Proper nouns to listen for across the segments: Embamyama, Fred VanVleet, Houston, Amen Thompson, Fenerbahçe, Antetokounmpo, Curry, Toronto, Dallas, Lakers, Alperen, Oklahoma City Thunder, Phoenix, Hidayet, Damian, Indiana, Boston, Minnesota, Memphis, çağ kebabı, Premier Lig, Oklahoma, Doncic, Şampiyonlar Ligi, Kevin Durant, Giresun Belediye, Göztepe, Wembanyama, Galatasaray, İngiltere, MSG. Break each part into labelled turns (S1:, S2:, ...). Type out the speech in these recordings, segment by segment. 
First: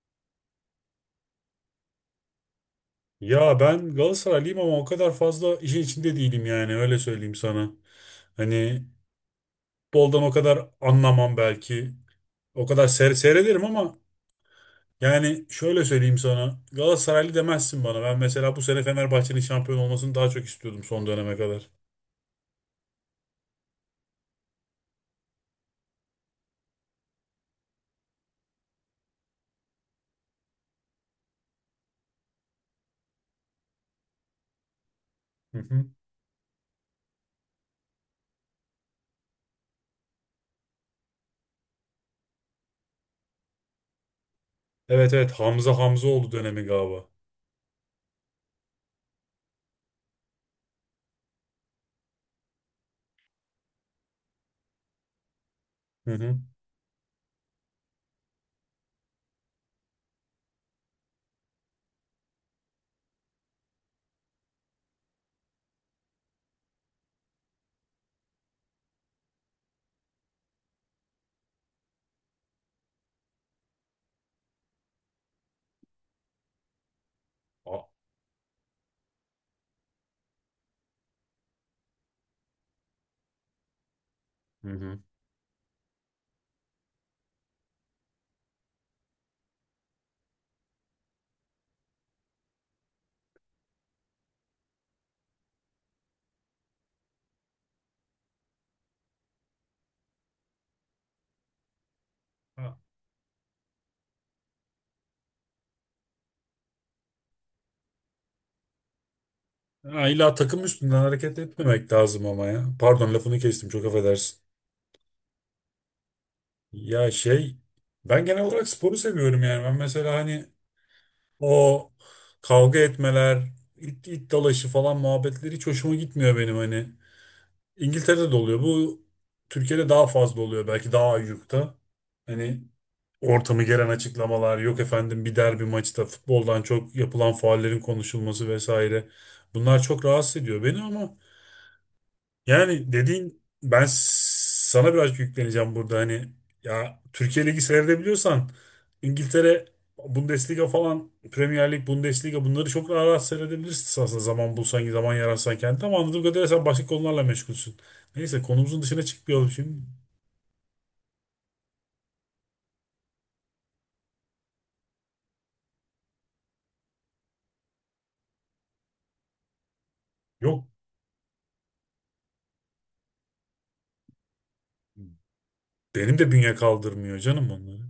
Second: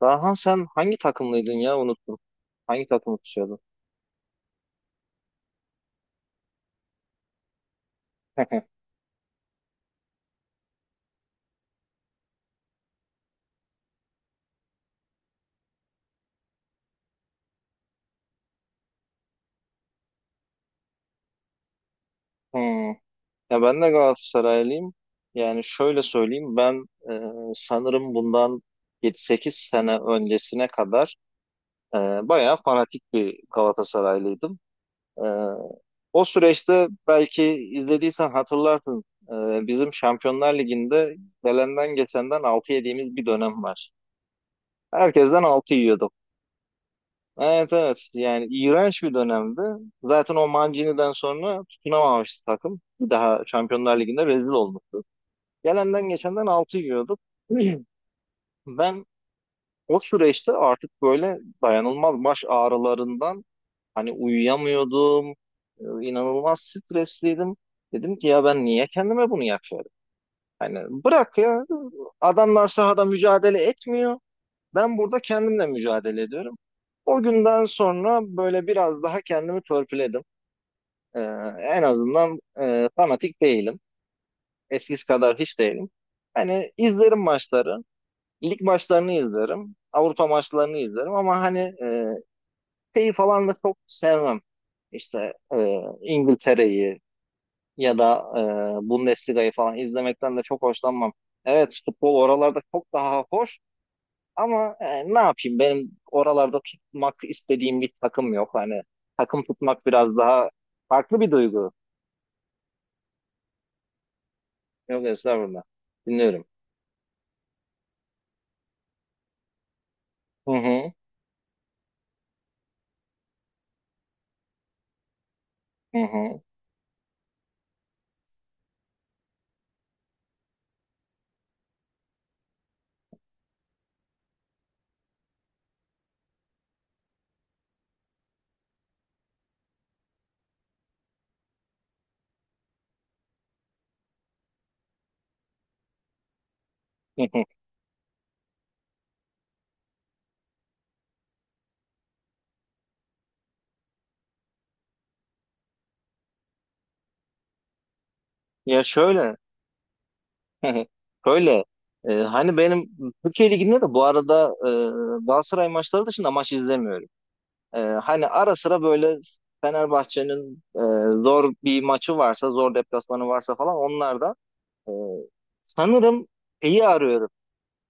S1: Daha sen hangi takımlıydın ya unuttum. Hangi takımı tutuyordun?
S2: Ya ben Galatasaraylıyım ama o kadar fazla işin içinde değilim yani öyle söyleyeyim sana. Hani futboldan o kadar anlamam belki. O kadar seyrederim ama yani şöyle söyleyeyim sana. Galatasaraylı demezsin bana. Ben mesela bu sene Fenerbahçe'nin şampiyon olmasını daha çok istiyordum son döneme kadar.
S1: Hmm. Ya ben de Galatasaraylıyım. Yani şöyle söyleyeyim ben sanırım bundan 7-8 sene öncesine kadar e, bayağı fanatik bir Galatasaraylıydım. E,
S2: Hı hı.
S1: o süreçte belki izlediysen hatırlarsın bizim Şampiyonlar Ligi'nde gelenden geçenden 6 yediğimiz bir dönem var.
S2: Evet, evet,
S1: Herkesten 6
S2: Hamza
S1: yiyorduk.
S2: oldu dönemi galiba.
S1: Evet, evet, yani iğrenç bir dönemdi. Zaten o Mancini'den sonra tutunamamıştı takım. Bir daha Şampiyonlar Ligi'nde rezil olmuştu. Gelenden
S2: Hı hı.
S1: geçenden 6 yiyorduk. Ben o süreçte artık böyle dayanılmaz baş ağrılarından hani uyuyamıyordum. İnanılmaz stresliydim. Dedim ki ya ben niye kendime bunu yapıyorum? Hani bırak ya, adamlar sahada mücadele etmiyor. Ben burada kendimle mücadele ediyorum. O günden
S2: A-
S1: sonra böyle biraz daha kendimi törpüledim. Ee, en azından fanatik değilim.
S2: Hı hı.
S1: Eskisi kadar hiç değilim. Hani izlerim maçları. Lig maçlarını izlerim, Avrupa maçlarını izlerim, ama hani şeyi falan da çok sevmem. İşte İngiltere'yi ya da Bundesliga'yı falan izlemekten de çok hoşlanmam. Evet, futbol oralarda
S2: Ha,
S1: çok daha hoş. Ama ne yapayım, benim oralarda tutmak istediğim bir takım yok. Hani takım tutmak
S2: ha,
S1: biraz
S2: illa
S1: daha
S2: takım üstünden
S1: farklı bir
S2: hareket
S1: duygu.
S2: etmemek lazım ama ya. Pardon, lafını kestim, çok affedersin.
S1: Yok, estağfurullah. Dinliyorum.
S2: Ya ben genel olarak sporu seviyorum yani. Ben mesela hani
S1: Hı hı,
S2: o kavga etmeler, it dalaşı falan muhabbetleri hiç hoşuma
S1: hı
S2: gitmiyor
S1: hı,
S2: benim hani. İngiltere'de de oluyor. Bu Türkiye'de daha fazla oluyor belki, daha ayyukta. Hani ortamı geren açıklamalar, yok efendim bir derbi maçta futboldan çok yapılan faullerin konuşulması vesaire. Bunlar çok rahatsız ediyor beni ama yani dediğin ben sana biraz yükleneceğim burada hani ya
S1: hı hı.
S2: Türkiye Ligi seyredebiliyorsan İngiltere Bundesliga falan Premier Lig, Bundesliga bunları çok rahat rahat seyredebilirsin aslında zaman bulsan, zaman yaratsan kendine ama anladığım kadarıyla sen başka konularla meşgulsün. Neyse,
S1: Ya
S2: konumuzun dışına
S1: şöyle,
S2: çıkmayalım şimdi.
S1: şöyle hani benim Türkiye Ligi'nde de bu arada Galatasaray maçları dışında maç izlemiyorum. Hani ara sıra böyle Fenerbahçe'nin
S2: Yok,
S1: zor bir maçı varsa, zor deplasmanı varsa falan onlar da e,
S2: benim
S1: sanırım
S2: de bünye
S1: şeyi
S2: kaldırmıyor
S1: arıyorum.
S2: canım onları.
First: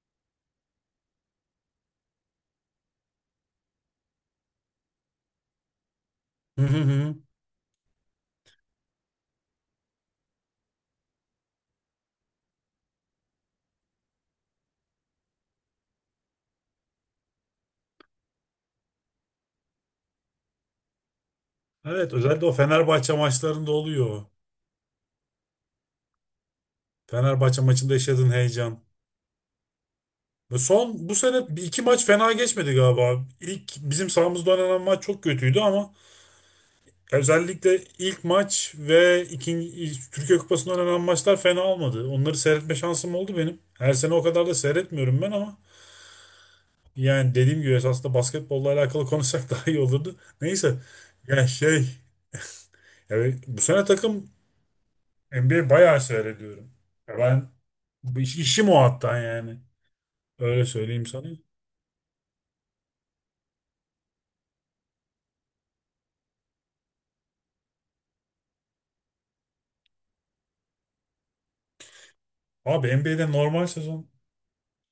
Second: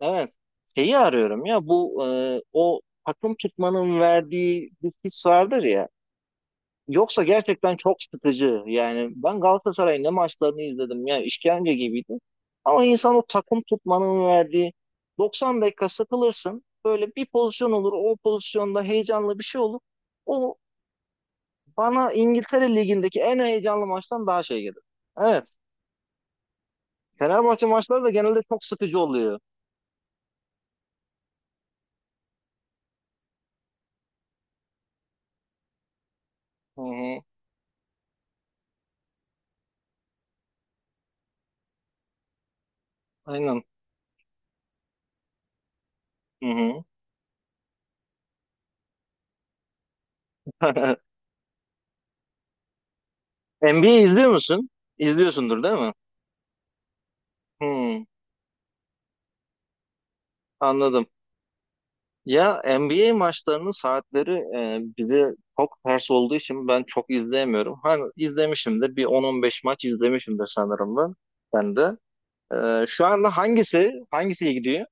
S1: Evet. Şeyi arıyorum ya, bu o takım tutmanın verdiği bir his vardır ya.
S2: Hı hı hı.
S1: Yoksa gerçekten çok sıkıcı. Yani ben Galatasaray'ın ne maçlarını izledim, ya işkence gibiydi. Ama insan o takım tutmanın verdiği, 90 dakika sıkılırsın, böyle bir pozisyon olur, o pozisyonda heyecanlı bir şey olur. O bana
S2: Evet, özellikle o
S1: İngiltere
S2: Fenerbahçe
S1: Ligi'ndeki en
S2: maçlarında
S1: heyecanlı
S2: oluyor.
S1: maçtan daha şey gelir. Evet.
S2: Fenerbahçe
S1: Fenerbahçe
S2: maçında
S1: maçları da
S2: yaşadığın
S1: genelde çok
S2: heyecan.
S1: sıkıcı oluyor.
S2: Ve son bu sene bir iki maç fena geçmedi galiba. İlk bizim sahamızda oynanan maç çok kötüydü ama
S1: Hı hı.
S2: özellikle ilk maç ve ikinci Türkiye Kupası'nda oynanan maçlar fena olmadı. Onları seyretme şansım oldu benim.
S1: Aynen.
S2: Her sene o kadar da seyretmiyorum ben ama
S1: Hı hı.
S2: yani dediğim gibi esasında basketbolla alakalı konuşsak daha iyi olurdu. Neyse. Ya yani bu sene
S1: NBA izliyor
S2: takım
S1: musun? İzliyorsundur
S2: NBA
S1: değil mi?
S2: bayağı seyrediyorum. Ya ben
S1: Hmm,
S2: bu işim o hatta yani. Öyle
S1: anladım.
S2: söyleyeyim sana.
S1: Ya NBA maçlarının saatleri bize çok ters olduğu için ben çok izleyemiyorum. Hani izlemişimdir. Bir 10-15 maç izlemişimdir sanırım da. Ben de. E,
S2: Abi
S1: şu
S2: NBA'de
S1: anda
S2: normal
S1: hangisi
S2: sezon
S1: hangisi gidiyor?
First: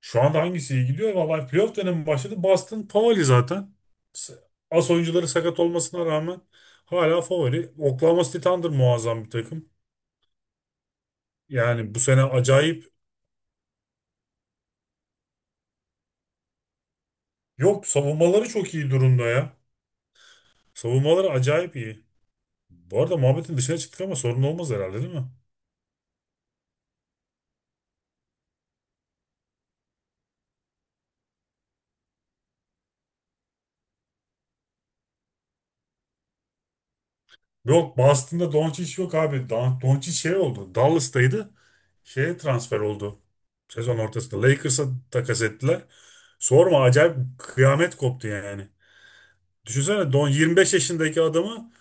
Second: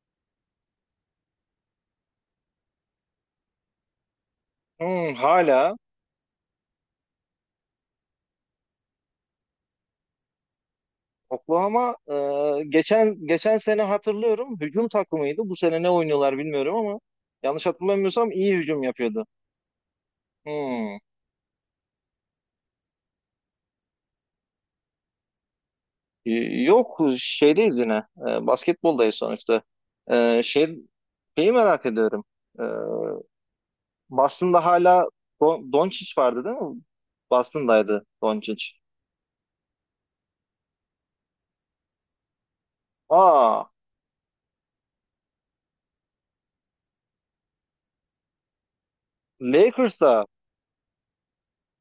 S2: şu anda hangisi iyi gidiyor? Vallahi playoff dönemi başladı. Boston favori zaten. S- As
S1: Hmm,
S2: oyuncuları sakat
S1: hala
S2: olmasına rağmen hala favori. Oklahoma City Thunder muazzam bir takım. Yani
S1: Oklahoma.
S2: bu
S1: e,
S2: sene acayip.
S1: geçen geçen sene hatırlıyorum, hücum takımıydı. Bu sene ne oynuyorlar bilmiyorum ama yanlış
S2: Yok,
S1: hatırlamıyorsam
S2: savunmaları
S1: iyi
S2: çok
S1: hücum
S2: iyi durumda
S1: yapıyordu.
S2: ya.
S1: Hmm.
S2: Savunmaları acayip iyi. Bu arada muhabbetin dışına çıktık ama sorun olmaz herhalde değil mi?
S1: Yok şeydeyiz yine. Basketboldayız sonuçta. E, şey, şeyi merak ediyorum. E, Boston'da hala Doncic vardı değil mi?
S2: Yok,
S1: Boston'daydı
S2: Boston'da
S1: Doncic.
S2: Doncic yok abi. Doncic şey oldu. Dallas'taydı. Şeye transfer oldu.
S1: Aa,
S2: Sezon ortasında. Lakers'a takas ettiler. Sorma, acayip kıyamet koptu yani. Düşünsene
S1: Lakers'ta.
S2: Don 25 yaşındaki adamı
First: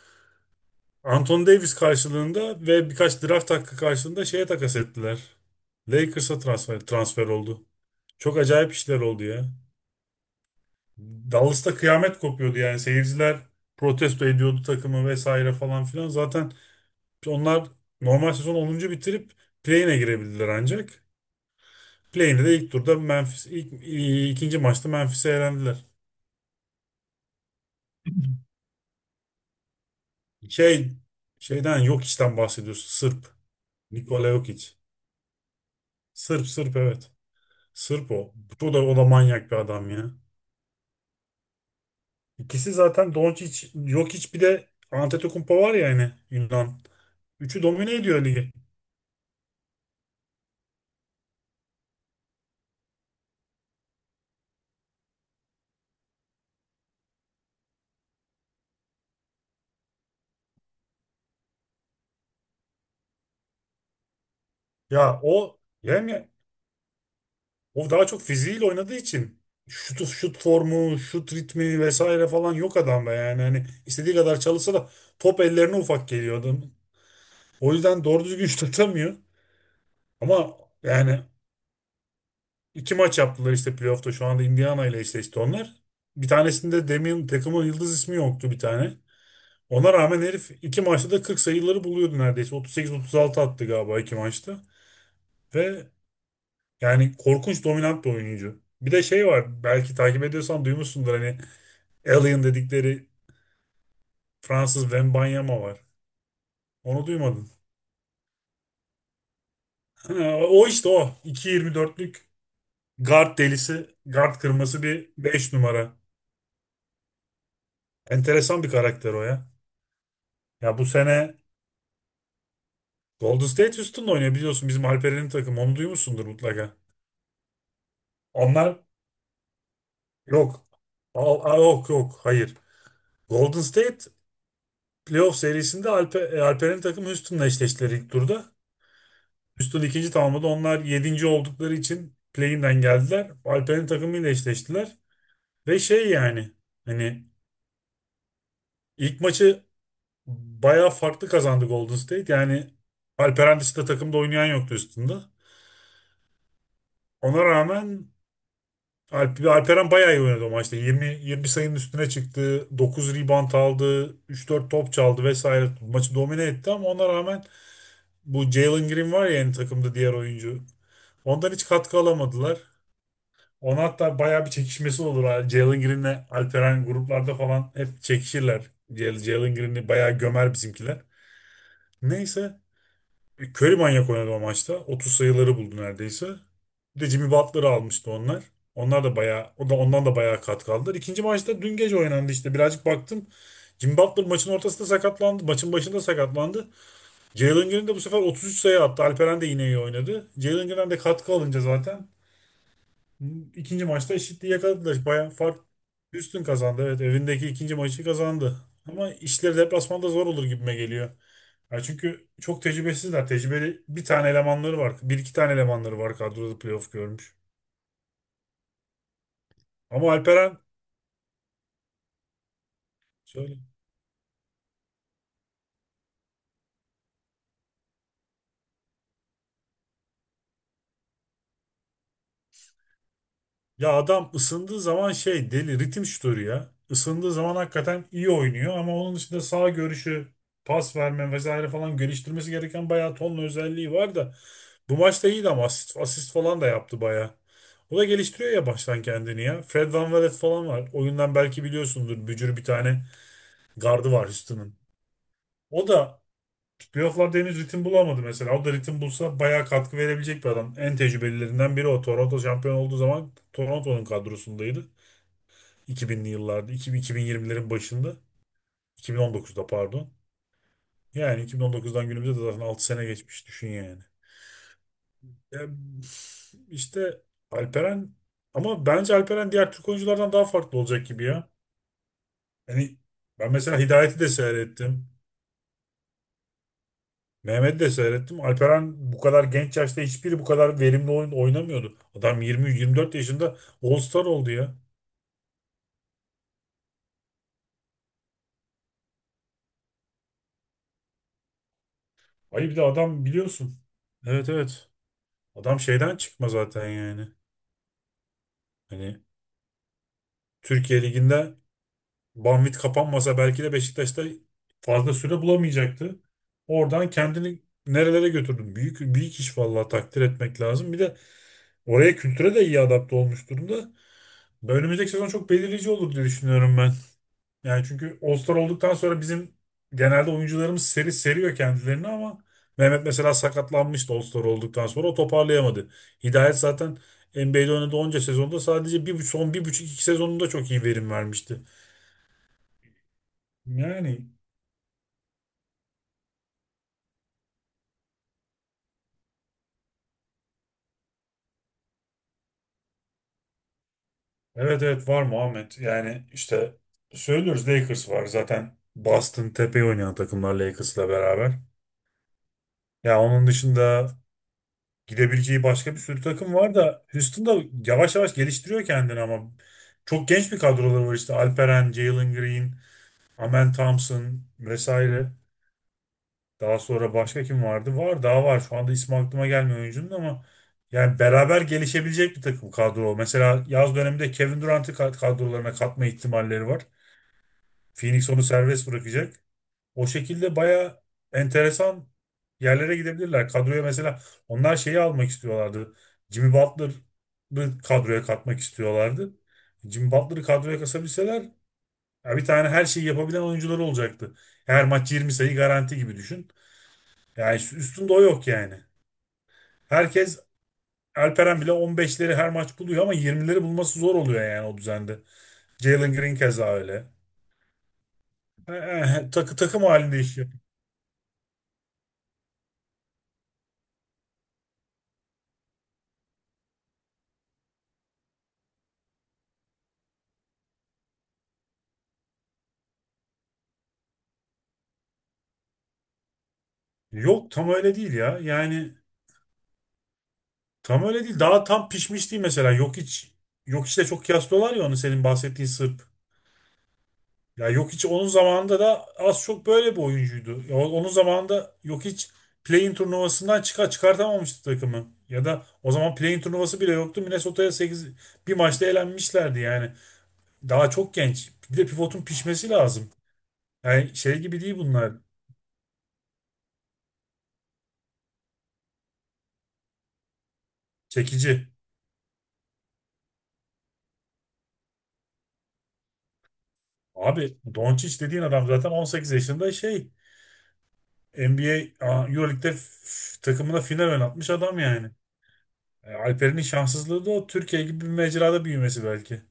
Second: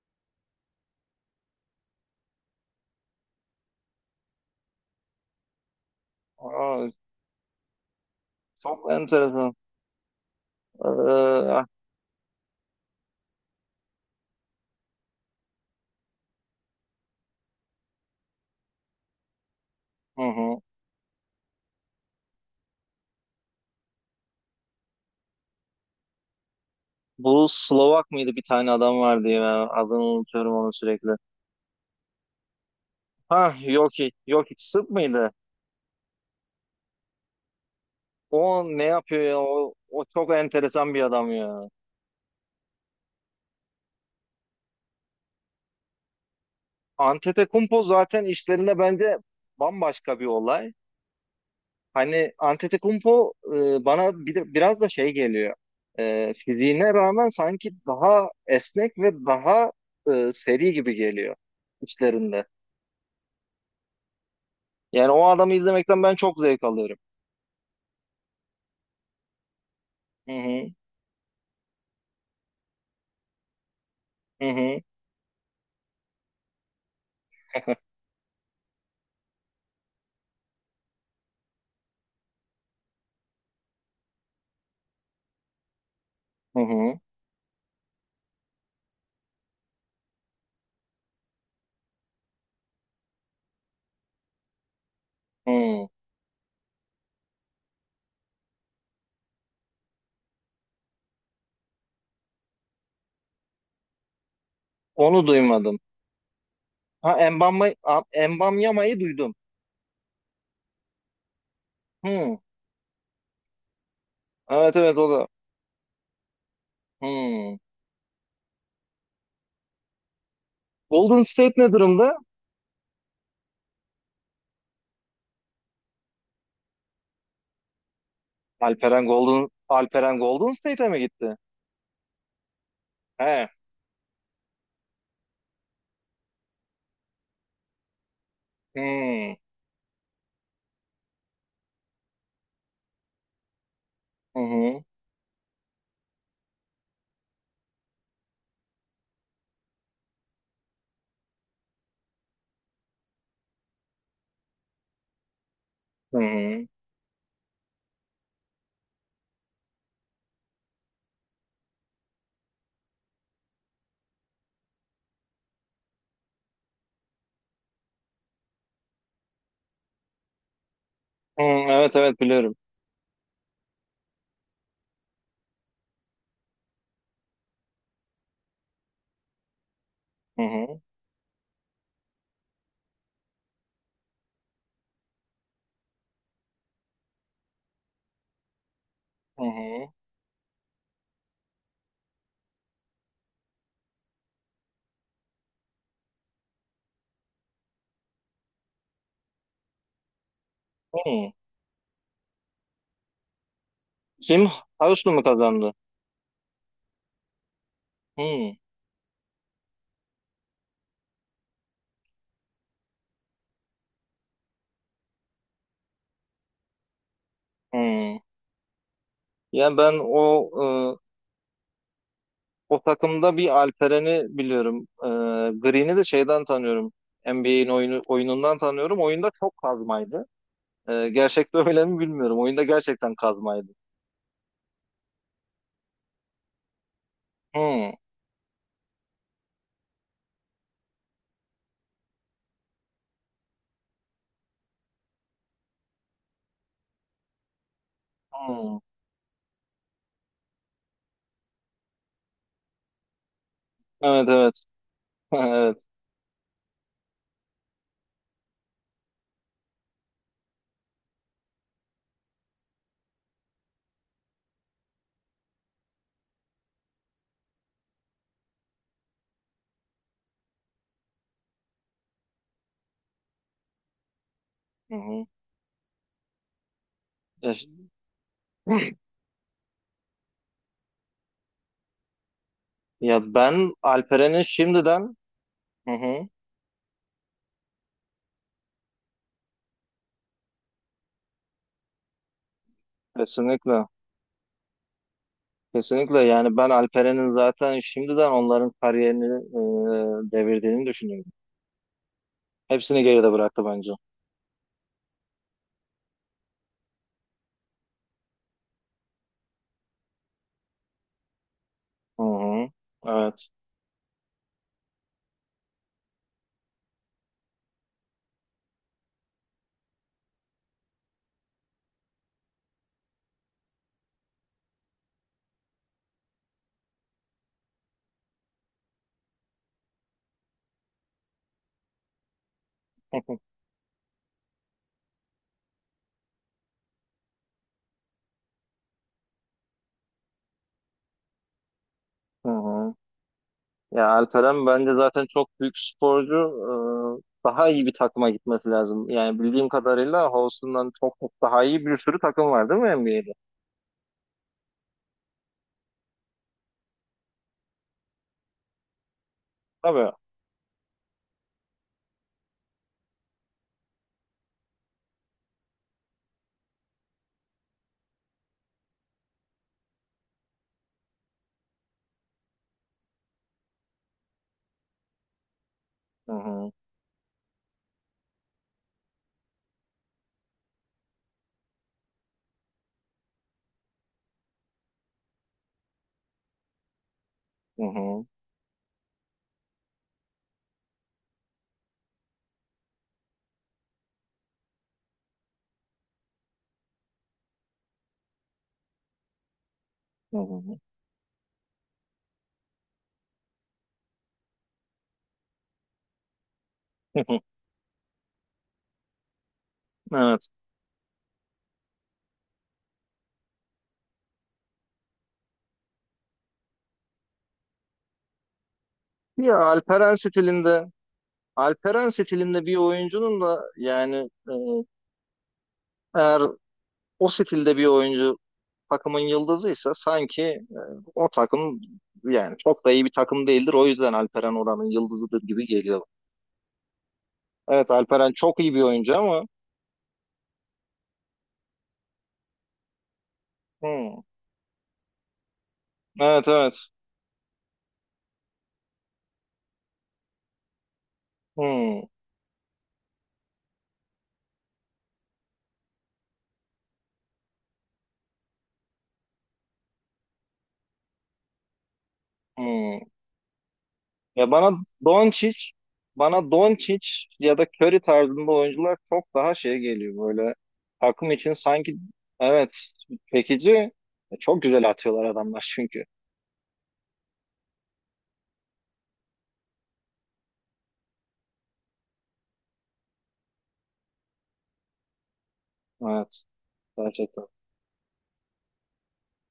S2: Anthony Davis karşılığında ve birkaç draft hakkı karşılığında şeye takas ettiler. Lakers'a transfer,
S1: Aa,
S2: transfer oldu. Çok acayip
S1: çok
S2: işler oldu ya.
S1: enteresan. E,
S2: Dallas'ta kıyamet kopuyordu yani. Seyirciler protesto ediyordu takımı vesaire falan filan. Zaten onlar normal sezon 10. bitirip play-in'e
S1: hı
S2: girebildiler
S1: hı.
S2: ancak. Play-in'de de ilk turda Memphis, ikinci maçta Memphis'e elendiler.
S1: Bu Slovak mıydı, bir tane adam vardı ya. Adını unutuyorum onu
S2: Şey,
S1: sürekli.
S2: şeyden yok, işten bahsediyorsun. Sırp.
S1: Ha, Jokic.
S2: Nikola
S1: Jokic
S2: Jokic.
S1: Sırp mıydı?
S2: Sırp, Sırp, evet. Sırp o.
S1: O
S2: Bu
S1: ne
S2: da, o da
S1: yapıyor ya?
S2: manyak bir
S1: O,
S2: adam
S1: o
S2: ya.
S1: çok enteresan bir adam ya.
S2: İkisi zaten Doncic, Jokic bir de Antetokounmpo var ya yani Yunan. Üçü
S1: Antetokounmpo
S2: domine
S1: zaten
S2: ediyor ligi.
S1: işlerinde bence bambaşka bir olay. Hani Antetokounmpo bana bir de, biraz da şey geliyor. Fiziğine rağmen sanki daha esnek ve daha seri gibi geliyor işlerinde. Yani
S2: Ya
S1: o adamı
S2: o
S1: izlemekten ben
S2: yani
S1: çok zevk alıyorum.
S2: o daha çok fiziğiyle oynadığı için
S1: Hı
S2: şut
S1: hı,
S2: formu, şut ritmi vesaire falan yok adamda yani. Hani istediği kadar
S1: hı
S2: çalışsa
S1: hı,
S2: da top ellerine ufak geliyor adam. O yüzden doğru düzgün şut atamıyor. Ama yani İki maç yaptılar işte playoff'ta. Şu anda Indiana ile eşleşti onlar. Bir
S1: hı
S2: tanesinde
S1: hı.
S2: Damian takımın yıldız ismi yoktu bir tane. Ona rağmen herif iki maçta da 40 sayıları buluyordu neredeyse. 38-36 attı galiba iki maçta.
S1: Hı.
S2: Ve yani korkunç dominant bir oyuncu. Bir de şey var, belki takip ediyorsan duymuşsundur hani Alien dedikleri Fransız
S1: Onu
S2: Wembanyama
S1: duymadım.
S2: var. Onu
S1: Ha
S2: duymadın.
S1: Embamma, A- Embamyama'yı duydum.
S2: Ha, o işte o. 2.24'lük
S1: Hı.
S2: guard delisi, guard
S1: Evet,
S2: kırması
S1: evet, o
S2: bir
S1: da.
S2: 5 numara.
S1: Hı.
S2: Enteresan bir karakter o ya. Ya bu
S1: Golden
S2: sene
S1: State ne durumda?
S2: Golden State Houston'da oynuyor biliyorsun bizim Alperen'in takımı, onu duymuşsundur mutlaka. Onlar
S1: Alperen Golden
S2: yok.
S1: State'e mi gitti?
S2: Yok, yok, hayır.
S1: He.
S2: Golden State playoff serisinde Alperen'in takımı Houston'la eşleştiler ilk turda.
S1: Hmm.
S2: Houston ikinci tamamladı. Onlar yedinci oldukları için play-in'den geldiler. Alperen'in takımıyla
S1: Hı hı.
S2: eşleştiler. Ve şey yani hani ilk maçı bayağı farklı kazandı Golden State. Yani Alperen dışında takımda oynayan yoktu Houston'da.
S1: Hı hı.
S2: Ona rağmen Alperen bayağı iyi oynadı o maçta. 20 20 sayının üstüne çıktı. 9 rebound aldı. 3-4 top çaldı vesaire. Maçı domine etti ama ona rağmen bu Jalen Green var ya yani takımda diğer oyuncu.
S1: Hı,
S2: Ondan hiç
S1: evet,
S2: katkı
S1: evet, biliyorum.
S2: alamadılar. Ona hatta bayağı bir çekişmesi olur, ha. Jalen Green'le Alperen gruplarda falan hep çekişirler. Jalen Green'i bayağı
S1: Hı
S2: gömer
S1: hı.
S2: bizimkiler. Neyse, Curry manyak oynadı o maçta. 30 sayıları buldu neredeyse. Bir de Jimmy Butler'ı almıştı onlar. Onlar da
S1: Hı
S2: bayağı, o da
S1: hı.
S2: ondan da bayağı katkı aldılar. İkinci maçta dün gece oynandı işte. Birazcık baktım. Jimmy Butler maçın ortasında sakatlandı. Maçın başında sakatlandı. Jalen Green de bu sefer 33 sayı attı. Alperen de yine iyi oynadı. Jalen Green'den de
S1: Hı.
S2: katkı alınca zaten İkinci maçta
S1: Kim?
S2: eşitliği yakaladılar.
S1: Houston mu
S2: Bayağı fark
S1: kazandı?
S2: üstün kazandı. Evet, evindeki ikinci maçı
S1: Hı.
S2: kazandı. Ama işleri deplasmanda zor olur gibime geliyor. Ya çünkü çok tecrübesizler. Tecrübeli bir tane elemanları var. Bir iki tane elemanları var kadroda playoff görmüş.
S1: Hı. Yani ben
S2: Ama
S1: o
S2: Alperen
S1: o takımda bir
S2: söyle.
S1: Alperen'i biliyorum. Green'i de şeyden tanıyorum. NBA'in oyunundan tanıyorum. Oyunda çok kazmaydı. Gerçekte öyle mi bilmiyorum. Oyunda gerçekten kazmaydı.
S2: Ya adam ısındığı zaman şey deli ritim şutörü ya. Isındığı zaman
S1: Hı.
S2: hakikaten iyi oynuyor ama onun dışında sağ görüşü, pas verme vesaire falan geliştirmesi gereken bayağı tonla özelliği var da bu maçta iyiydi ama asist falan da yaptı baya. O da geliştiriyor ya
S1: Hı.
S2: baştan kendini ya. Fred VanVleet falan var. Oyundan belki biliyorsundur. Bücür bir tane gardı var
S1: Evet, evet.
S2: Houston'ın.
S1: Evet.
S2: O da playofflarda henüz ritim bulamadı mesela. O da ritim bulsa bayağı katkı verebilecek bir adam. En tecrübelilerinden biri o. Toronto şampiyon olduğu zaman Toronto'nun kadrosundaydı. 2000'li yıllarda. 2000 2020'lerin başında. 2019'da pardon. Yani 2019'dan günümüze de zaten 6 sene geçmiş düşün yani.
S1: Hı hı.
S2: Ya, işte
S1: Yaş-
S2: Alperen ama bence Alperen diğer Türk oyunculardan daha farklı olacak gibi ya. Yani
S1: ya
S2: ben
S1: ben
S2: mesela Hidayet'i de
S1: Alperen'in
S2: seyrettim.
S1: şimdiden, hı hı,
S2: Mehmet'i de seyrettim. Alperen bu kadar genç yaşta hiçbiri bu kadar verimli oyun oynamıyordu. Adam 20-24 yaşında
S1: kesinlikle,
S2: All-Star oldu ya.
S1: kesinlikle yani ben Alperen'in zaten şimdiden onların kariyerini devirdiğini düşünüyorum.
S2: Ay bir de
S1: Hepsini
S2: adam
S1: geride bıraktı
S2: biliyorsun.
S1: bence.
S2: Evet, evet. Adam şeyden çıkma zaten yani. Hani Türkiye Ligi'nde
S1: Hı hı.
S2: Banvit kapanmasa
S1: Evet.
S2: belki de Beşiktaş'ta fazla süre bulamayacaktı. Oradan kendini nerelere götürdüm. Büyük büyük iş, vallahi takdir etmek lazım. Bir de oraya, kültüre de iyi adapte olmuş durumda. Önümüzdeki sezon çok belirleyici olur diye düşünüyorum ben. Yani çünkü All-Star olduktan sonra bizim genelde oyuncularımız seri seriyor kendilerini ama Mehmet mesela sakatlanmıştı All-Star olduktan sonra o toparlayamadı. Hidayet zaten NBA'de oynadığı onca sezonda sadece bir, son bir buçuk iki sezonunda çok iyi verim vermişti.
S1: Hı hı. Ya
S2: Yani
S1: Alperen bence zaten çok büyük sporcu. Daha iyi bir takıma gitmesi lazım. Yani bildiğim kadarıyla Houston'dan çok çok daha iyi bir sürü takım var değil mi NBA'de?
S2: evet, evet, var Muhammed. Yani işte söylüyoruz Lakers var zaten, Boston tepeyi
S1: Tabii.
S2: oynayan takımlar Lakers'la beraber. Ya onun dışında gidebileceği başka bir sürü takım var da Houston da yavaş yavaş geliştiriyor kendini ama çok genç bir kadroları var işte Alperen, Jalen Green, Amen Thompson vesaire.
S1: Hı hı.
S2: Daha sonra başka kim vardı? Var, daha var. Şu anda ismi aklıma gelmiyor oyuncunun ama yani beraber gelişebilecek bir takım kadro. Mesela yaz döneminde Kevin Durant'ı kadrolarına katma ihtimalleri var.
S1: Hı hı.
S2: Phoenix onu serbest bırakacak. O şekilde baya enteresan yerlere gidebilirler. Kadroya mesela onlar şeyi almak istiyorlardı. Jimmy Butler'ı kadroya katmak istiyorlardı. Jimmy
S1: Hı
S2: Butler'ı
S1: hı.
S2: kadroya kasabilseler ya bir tane her şeyi yapabilen oyuncuları olacaktı. Her maç 20 sayı garanti gibi düşün. Yani üstünde o yok yani. Herkes
S1: Evet.
S2: Alperen bile 15'leri her maç buluyor ama 20'leri bulması zor oluyor yani o düzende. Jalen Green keza öyle.
S1: Ya
S2: Takım
S1: Alperen
S2: halinde iş.
S1: stilinde Alperen stilinde bir oyuncunun da yani eğer o stilde bir oyuncu takımın yıldızıysa, sanki o takım yani çok da iyi bir takım değildir. O yüzden Alperen oranın yıldızıdır gibi geliyor.
S2: Yok tam
S1: Evet,
S2: öyle değil
S1: Alperen
S2: ya.
S1: çok iyi bir
S2: Yani
S1: oyuncu ama
S2: tam öyle değil. Daha tam pişmiş değil mesela. Yok hiç, yok işte
S1: hmm,
S2: çok kıyaslıyorlar ya onu senin bahsettiğin Sırp.
S1: evet, evet,
S2: Ya yok hiç onun zamanında da az çok böyle bir oyuncuydu. Ya onun zamanında
S1: hmm,
S2: yok hiç play-in turnuvasından çıkartamamıştı takımı. Ya da o zaman play-in turnuvası bile yoktu. Minnesota'ya 8 bir maçta elenmişlerdi yani. Daha çok genç. Bir de pivotun pişmesi
S1: hmm.
S2: lazım. Yani şey
S1: Ya
S2: gibi değil bunlar.
S1: Doncic bana Doncic ya da Curry tarzında oyuncular çok daha şey geliyor, böyle takım için
S2: Çekici.
S1: sanki, evet, çekici, çok güzel atıyorlar adamlar çünkü.
S2: Abi Doncic dediğin adam zaten 18 yaşında şey NBA Euroleague'de takımına final oynatmış adam yani. E,
S1: Evet.
S2: Alperen'in şanssızlığı da
S1: Gerçekten.
S2: o Türkiye gibi bir mecrada büyümesi belki.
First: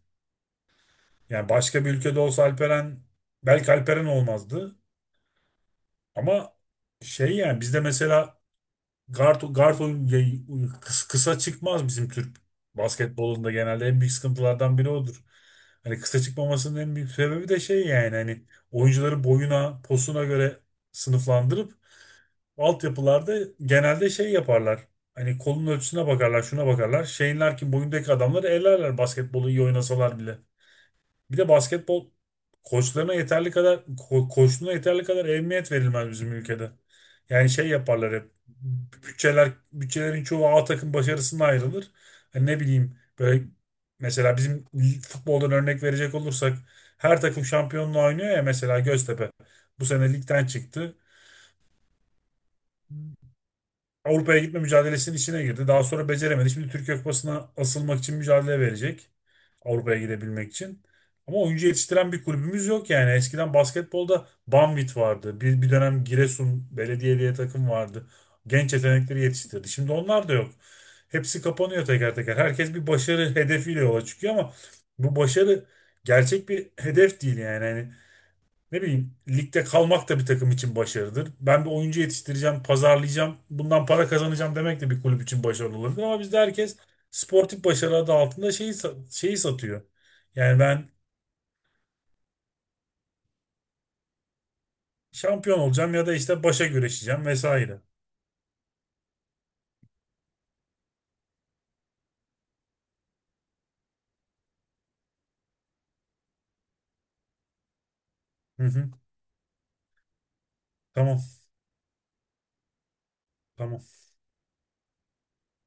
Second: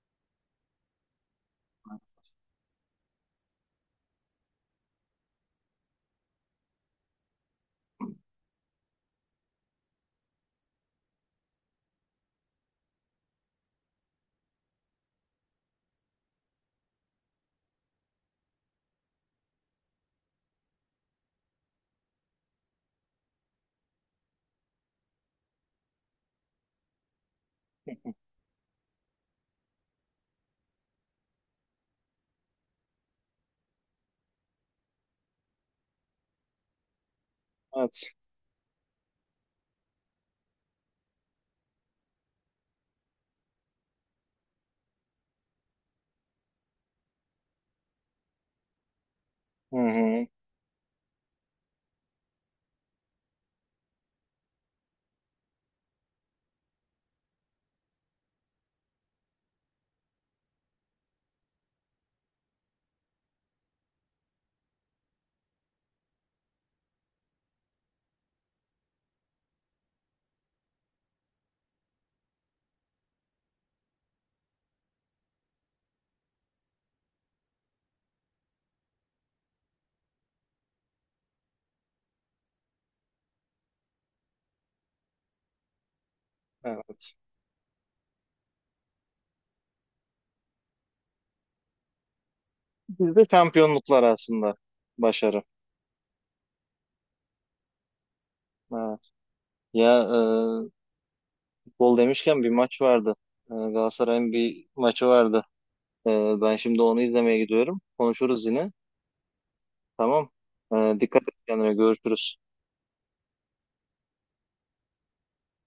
S2: Yani başka bir ülkede olsa Alperen belki Alperen olmazdı. Ama şey yani bizde mesela guard oyun kısa çıkmaz bizim Türk basketbolunda genelde en büyük sıkıntılardan biri odur. Hani kısa çıkmamasının en büyük sebebi de şey yani hani oyuncuları boyuna, posuna göre sınıflandırıp altyapılarda genelde şey yaparlar. Hani kolun ölçüsüne bakarlar, şuna bakarlar. Şeyinler ki boyundaki adamları ellerler basketbolu iyi oynasalar bile. Bir de basketbol koçlarına yeterli kadar koçluğuna yeterli kadar ehemmiyet verilmez bizim ülkede. Yani şey
S1: Evet.
S2: yaparlar hep. Bütçelerin çoğu A takım başarısına ayrılır. Hani ne bileyim böyle mesela bizim futboldan örnek verecek olursak her takım şampiyonluğa oynuyor ya, mesela Göztepe
S1: Hı
S2: bu sene
S1: hı.
S2: ligden çıktı. Avrupa'ya gitme mücadelesinin içine girdi. Daha sonra beceremedi. Şimdi Türkiye Kupası'na asılmak için mücadele verecek. Avrupa'ya gidebilmek için. Ama oyuncu yetiştiren bir kulübümüz yok yani. Eskiden basketbolda Banvit vardı. Bir dönem Giresun Belediye diye takım vardı. Genç yetenekleri yetiştirdi. Şimdi onlar da yok. Hepsi kapanıyor teker teker. Herkes bir başarı hedefiyle yola çıkıyor ama bu başarı gerçek bir hedef değil yani. Yani ne bileyim ligde kalmak da bir takım için başarıdır. Ben bir oyuncu yetiştireceğim, pazarlayacağım, bundan para kazanacağım demek de bir kulüp için başarılı olabilir. Ama bizde herkes
S1: Evet.
S2: sportif başarı adı altında şeyi satıyor. Yani ben
S1: Bizde şampiyonluklar aslında. Başarı.
S2: şampiyon olacağım ya da işte başa güreşeceğim vesaire.
S1: Evet. Ya, gol demişken bir maç vardı. Galatasaray'ın bir maçı vardı. E, ben şimdi onu izlemeye gidiyorum. Konuşuruz
S2: Hı
S1: yine.
S2: hı,
S1: Tamam. E,
S2: tamam,
S1: dikkat et kendine. Görüşürüz.
S2: tamam.